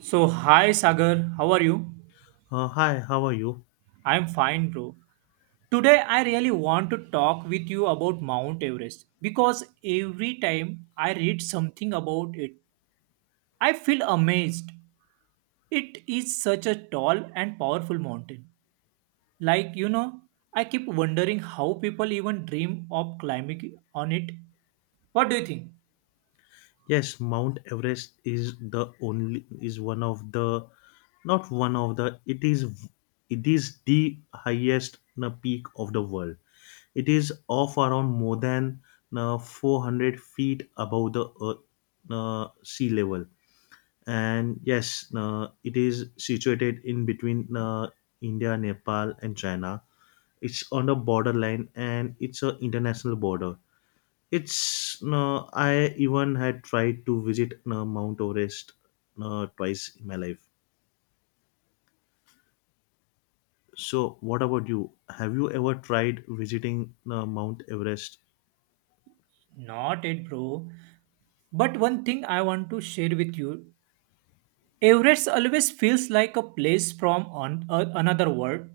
So, hi Sagar, how are you? Hi, how are you? I'm fine, bro. Today, I really want to talk with you about Mount Everest because every time I read something about it, I feel amazed. It is such a tall and powerful mountain. Like, I keep wondering how people even dream of climbing on it. What do you think? Yes, Mount Everest is the only is one of the not one of the it is the highest peak of the world. It is of around more than 400 feet above the earth sea level. And yes, it is situated in between India, Nepal, and China. It's on the borderline and it's a international border. It's No, I even had tried to visit, no, Mount Everest, no, twice in my life. So, what about you? Have you ever tried visiting, no, Mount Everest? Not it, bro. But one thing I want to share with you, Everest always feels like a place from another world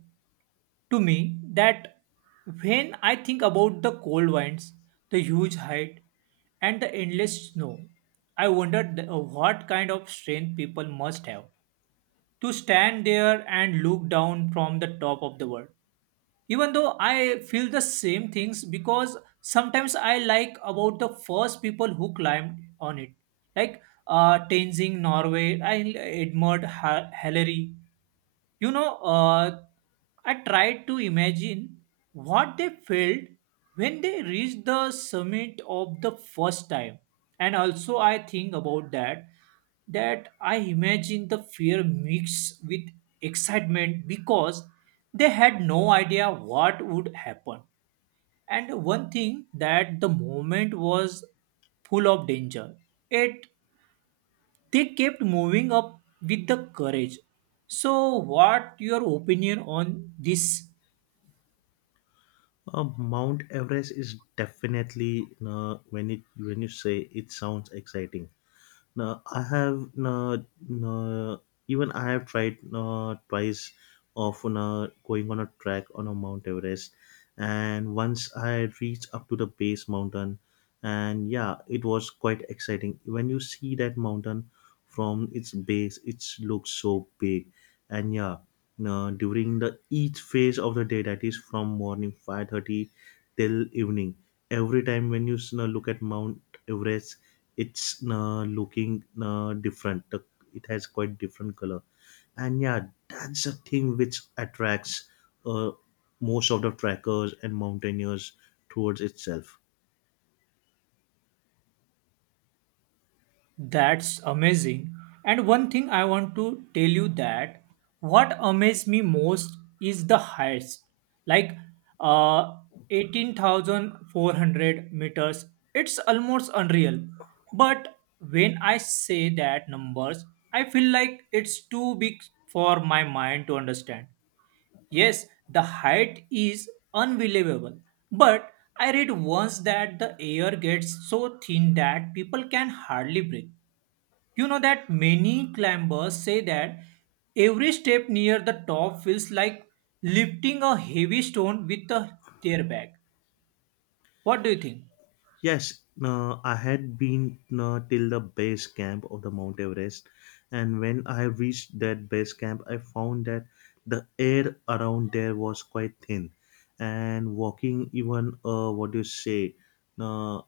to me, that when I think about the cold winds, the huge height, and the endless snow, I wondered what kind of strength people must have to stand there and look down from the top of the world. Even though I feel the same things because sometimes I like about the first people who climbed on it, like, Tenzing, Norway, I admired Hillary. you know, uh, I tried to imagine what they felt when they reached the summit of the first time. And also, I think about that, that I imagine the fear mixed with excitement because they had no idea what would happen. And one thing, that the moment was full of danger. It They kept moving up with the courage, so what your opinion on this? Mount Everest is definitely, no, when you say it sounds exciting. Now I have no, No, even I have tried, no, twice, of, no, going on a trek on a Mount Everest, and once I reached up to the base mountain, and yeah, it was quite exciting. When you see that mountain from its base, it looks so big, and yeah, no, during the each phase of the day, that is from morning 5:30 till evening, every time when you, no, look at Mount Everest, it's looking different. It has quite different color, and yeah, that's the thing which attracts uh, most of the trackers and mountaineers towards itself. That's amazing, and one thing I want to tell you, that what amazed me most is the heights, like uh 18,400 meters. It's almost unreal, but when I say that numbers I feel like it's too big for my mind to understand. Yes, the height is unbelievable. But I read once that the air gets so thin that people can hardly breathe. You know that many climbers say that every step near the top feels like lifting a heavy stone with their back. What do you think? Yes, I had been till the base camp of the Mount Everest, and when I reached that base camp, I found that the air around there was quite thin, and walking even, what do you say? uh,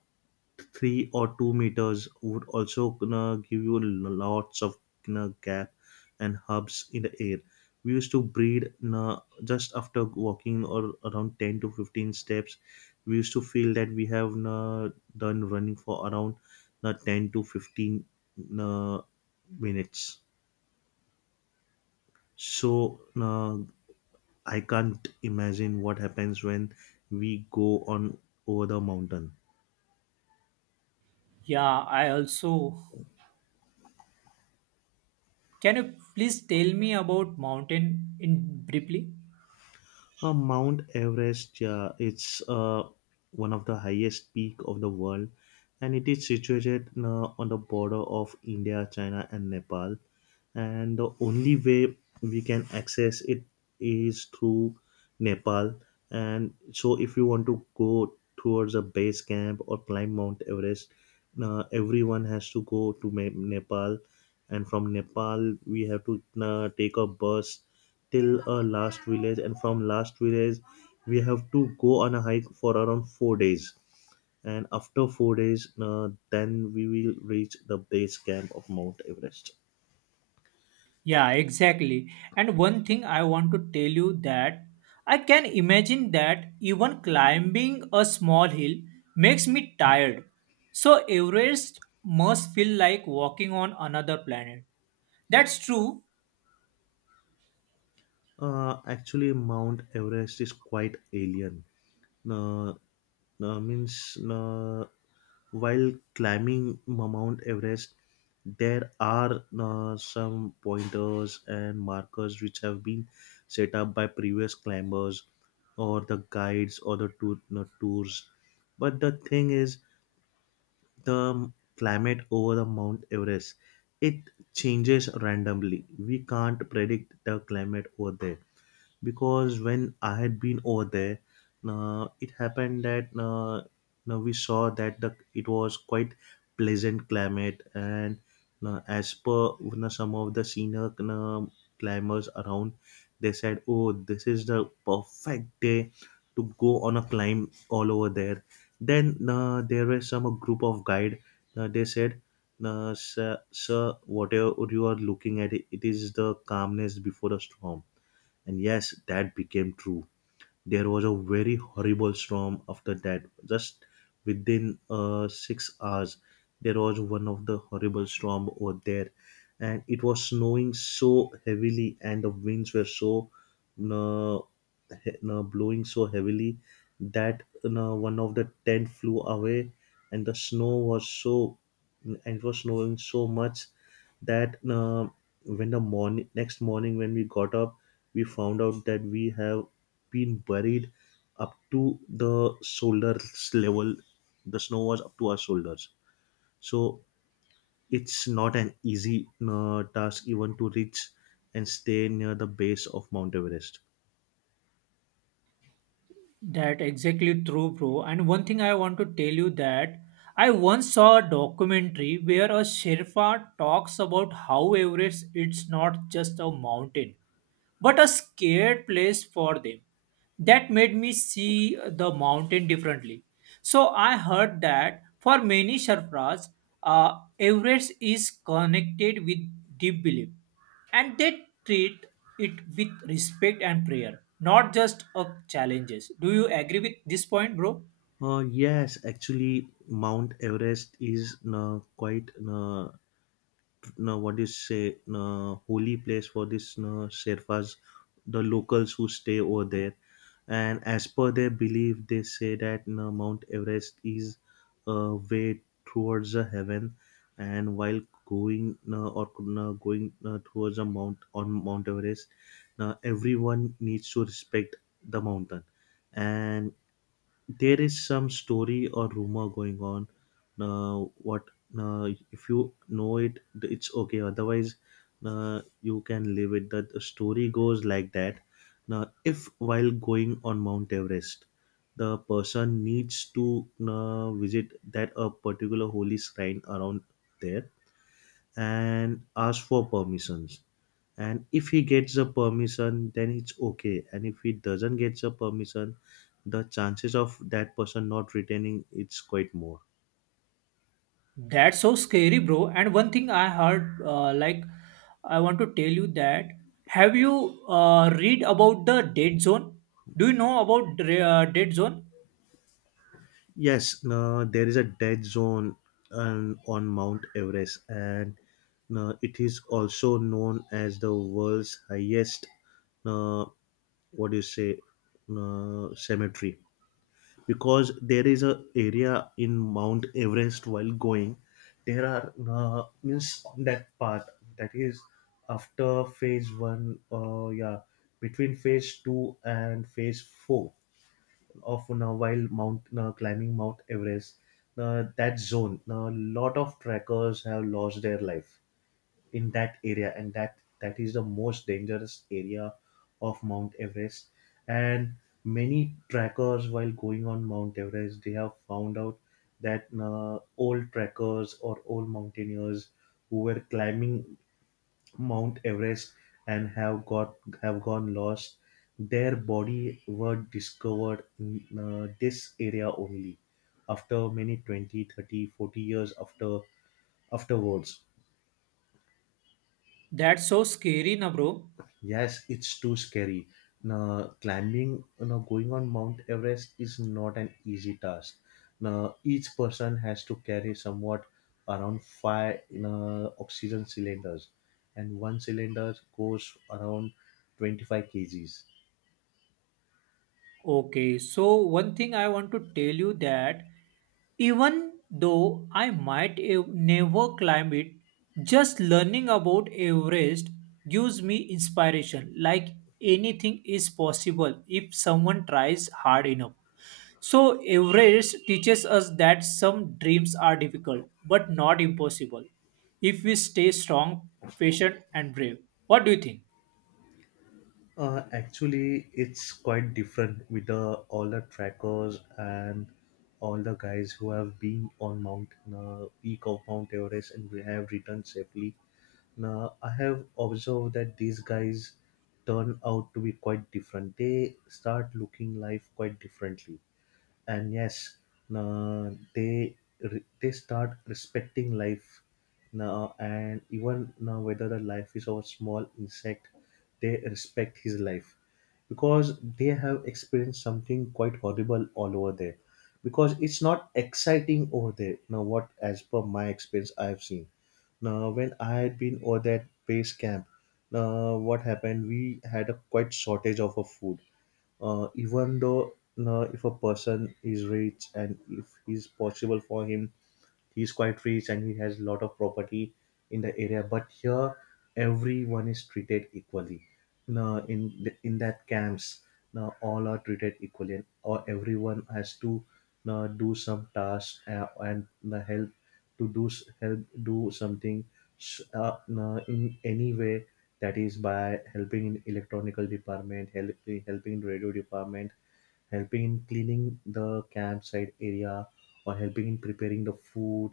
3 or 2 meters would also give you lots of gap and hubs in the air. We used to breathe, uh, just after walking or around 10 to 15 steps. We used to feel that we have done running for around 10 to 15 uh, minutes. So I can't imagine what happens when we go on over the mountain. Yeah, I also. Can you please tell me about mountain in briefly? Mount Everest, it's one of the highest peak of the world, and it is situated on the border of India, China, and Nepal, and the only way we can access it is through Nepal. And so if you want to go towards a base camp or climb Mount Everest, everyone has to go to Nepal, and from Nepal we have to take a bus till a last village, and from last village we have to go on a hike for around 4 days, and after 4 days, then we will reach the base camp of Mount Everest. Yeah, exactly. And one thing I want to tell you, that I can imagine that even climbing a small hill makes me tired. So Everest must feel like walking on another planet. That's true. Actually, Mount Everest is quite alien. Uh, means while climbing Mount Everest, there are some pointers and markers which have been set up by previous climbers or the guides or the tour, no, tours. But the thing is, the climate over the Mount Everest, it changes randomly. We can't predict the climate over there, because when I had been over there, it happened that, now we saw that the it was quite pleasant climate, and as per you know, some of the senior climbers around, they said, "Oh, this is the perfect day to go on a climb all over there." Then there were some a group of guide. They said, sir, sir, whatever you are looking at, it is the calmness before the storm, and yes, that became true. There was a very horrible storm after that. Just within 6 hours, there was one of the horrible storm over there, and it was snowing so heavily, and the winds were so uh, blowing so heavily that one of the tent flew away, and the snow was so, and it was snowing so much that, when the morning next morning when we got up, we found out that we have been buried up to the shoulders level. The snow was up to our shoulders, so it's not an easy task even to reach and stay near the base of Mount Everest. That exactly true, bro. And one thing I want to tell you, that I once saw a documentary where a Sherpa talks about how Everest, it's not just a mountain, but a scared place for them. That made me see the mountain differently. So I heard that for many Sherpas, Everest is connected with deep belief, and they treat it with respect and prayer, not just of challenges. Do you agree with this point, bro? Yes, actually Mount Everest is quite, no, what is say, no, holy place for this, no, Sherpas, the locals who stay over there. And as per their belief, they say that, no, Mount Everest is a way towards the heaven, and while going, no, or, no, going, no, towards a Mount Everest, no, everyone needs to respect the mountain. And there is some story or rumor going on. Now, what? Now, if you know it, it's okay; otherwise, you can leave it. That the story goes like that. Now, if while going on Mount Everest, the person needs to visit that a particular holy shrine around there, and ask for permissions, and if he gets the permission, then it's okay, and if he doesn't get the permission, the chances of that person not returning, it's quite more. That's so scary, bro. And one thing I heard, I want to tell you that, have you read about the dead zone? Do you know about the, dead zone? Yes, no, there is a dead zone, on Mount Everest, and, no, it is also known as the world's highest, uh, what do you say, cemetery. Because there is a area in Mount Everest, while going, there are, means on that path, that is after phase one, yeah, between phase two and phase four of, now, while mount climbing Mount Everest, that zone, a lot of trackers have lost their life in that area, and that is the most dangerous area of Mount Everest. And many trackers while going on Mount Everest, they have found out that old trackers or old mountaineers who were climbing Mount Everest and have gone lost, their body were discovered in this area only after many 20, 30, 40 years afterwards. That's so scary na, bro. Yes, it's too scary. Now, climbing, you know, going on Mount Everest is not an easy task. Now, each person has to carry somewhat around five, you know, oxygen cylinders, and one cylinder goes around 25 kgs. Okay, so one thing I want to tell you, that even though I might never climb it, just learning about Everest gives me inspiration. Like anything is possible if someone tries hard enough. So, Everest teaches us that some dreams are difficult but not impossible if we stay strong, patient, and brave. What do you think? Actually, it's quite different with all the trackers and all the guys who have been on Mount peak of Mount Everest and we have returned safely. Now, I have observed that these guys turn out to be quite different. They start looking life quite differently, and yes, uh, they they start respecting life now, and even now, whether the life is of a small insect, they respect his life, because they have experienced something quite horrible all over there, because it's not exciting over there. Now, what? As per my experience, I've seen. Now, when I had been over that base camp, now what happened, we had a quite shortage of a food, even though, if a person is rich and if it's possible for him, he's quite rich and he has a lot of property in the area. But here, everyone is treated equally. Now in that camps, now all are treated equally, and or everyone has to now do some tasks, and help to help do something, now in any way. That is by helping in electronical department, helping in radio department, helping in cleaning the campsite area, or helping in preparing the food,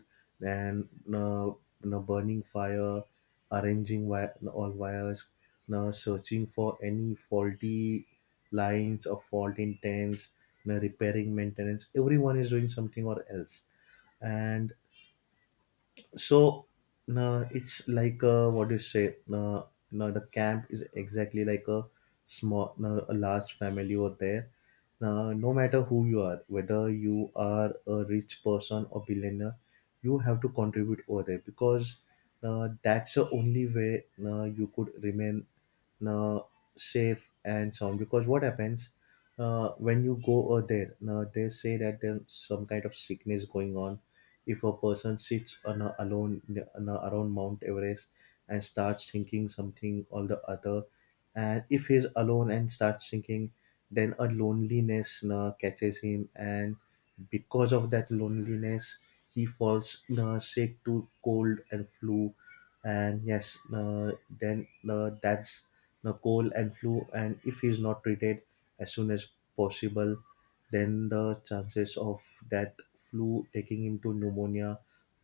and uh, you know, burning fire, all wires, now searching for any faulty lines or fault intents, now repairing, maintenance, everyone is doing something or else. And so, no, it's like, what do you say? No, no, the camp is exactly like a small, no, a large family over there. Now, no matter who you are, whether you are a rich person or billionaire, you have to contribute over there, because that's the only way you could remain uh, safe and sound. Because what happens, when you go over there, they say that there's some kind of sickness going on. If a person sits alone, around Mount Everest, and starts thinking something or the other, and if he's alone and starts thinking, then a loneliness catches him, and because of that loneliness, he falls sick to cold and flu. And yes, then that's the cold and flu, and if he is not treated as soon as possible, then the chances of that flu taking him to pneumonia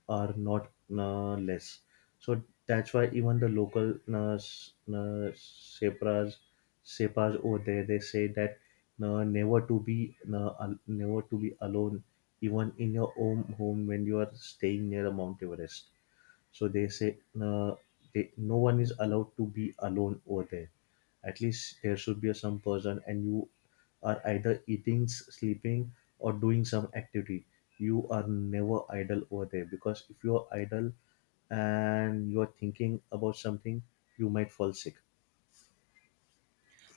are not less. So that's why even the local sepras sepas over there, they say that, never to be, never to be alone, even in your own home, when you are staying near a Mount Everest. So they say, uh, no one is allowed to be alone over there. At least there should be some person, and you are either eating, sleeping, or doing some activity. You are never idle over there, because if you are idle and you are thinking about something, you might fall sick.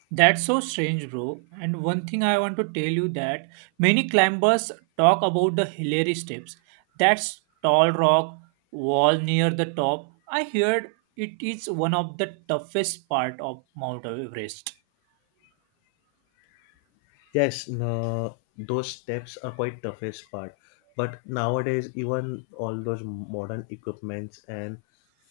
That's so strange, bro. And one thing I want to tell you, that many climbers talk about the Hillary steps. That's tall rock wall near the top. I heard it is one of the toughest part of Mount Everest. Yes, no, those steps are quite toughest part, but nowadays, even all those modern equipments and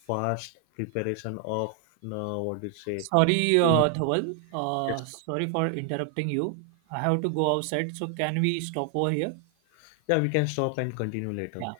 fast preparation of, no, what do you say? Sorry, Yes, Dhawal. Sorry for interrupting you. I have to go outside, so can we stop over here? yeah we can stop and continue later. Yeah.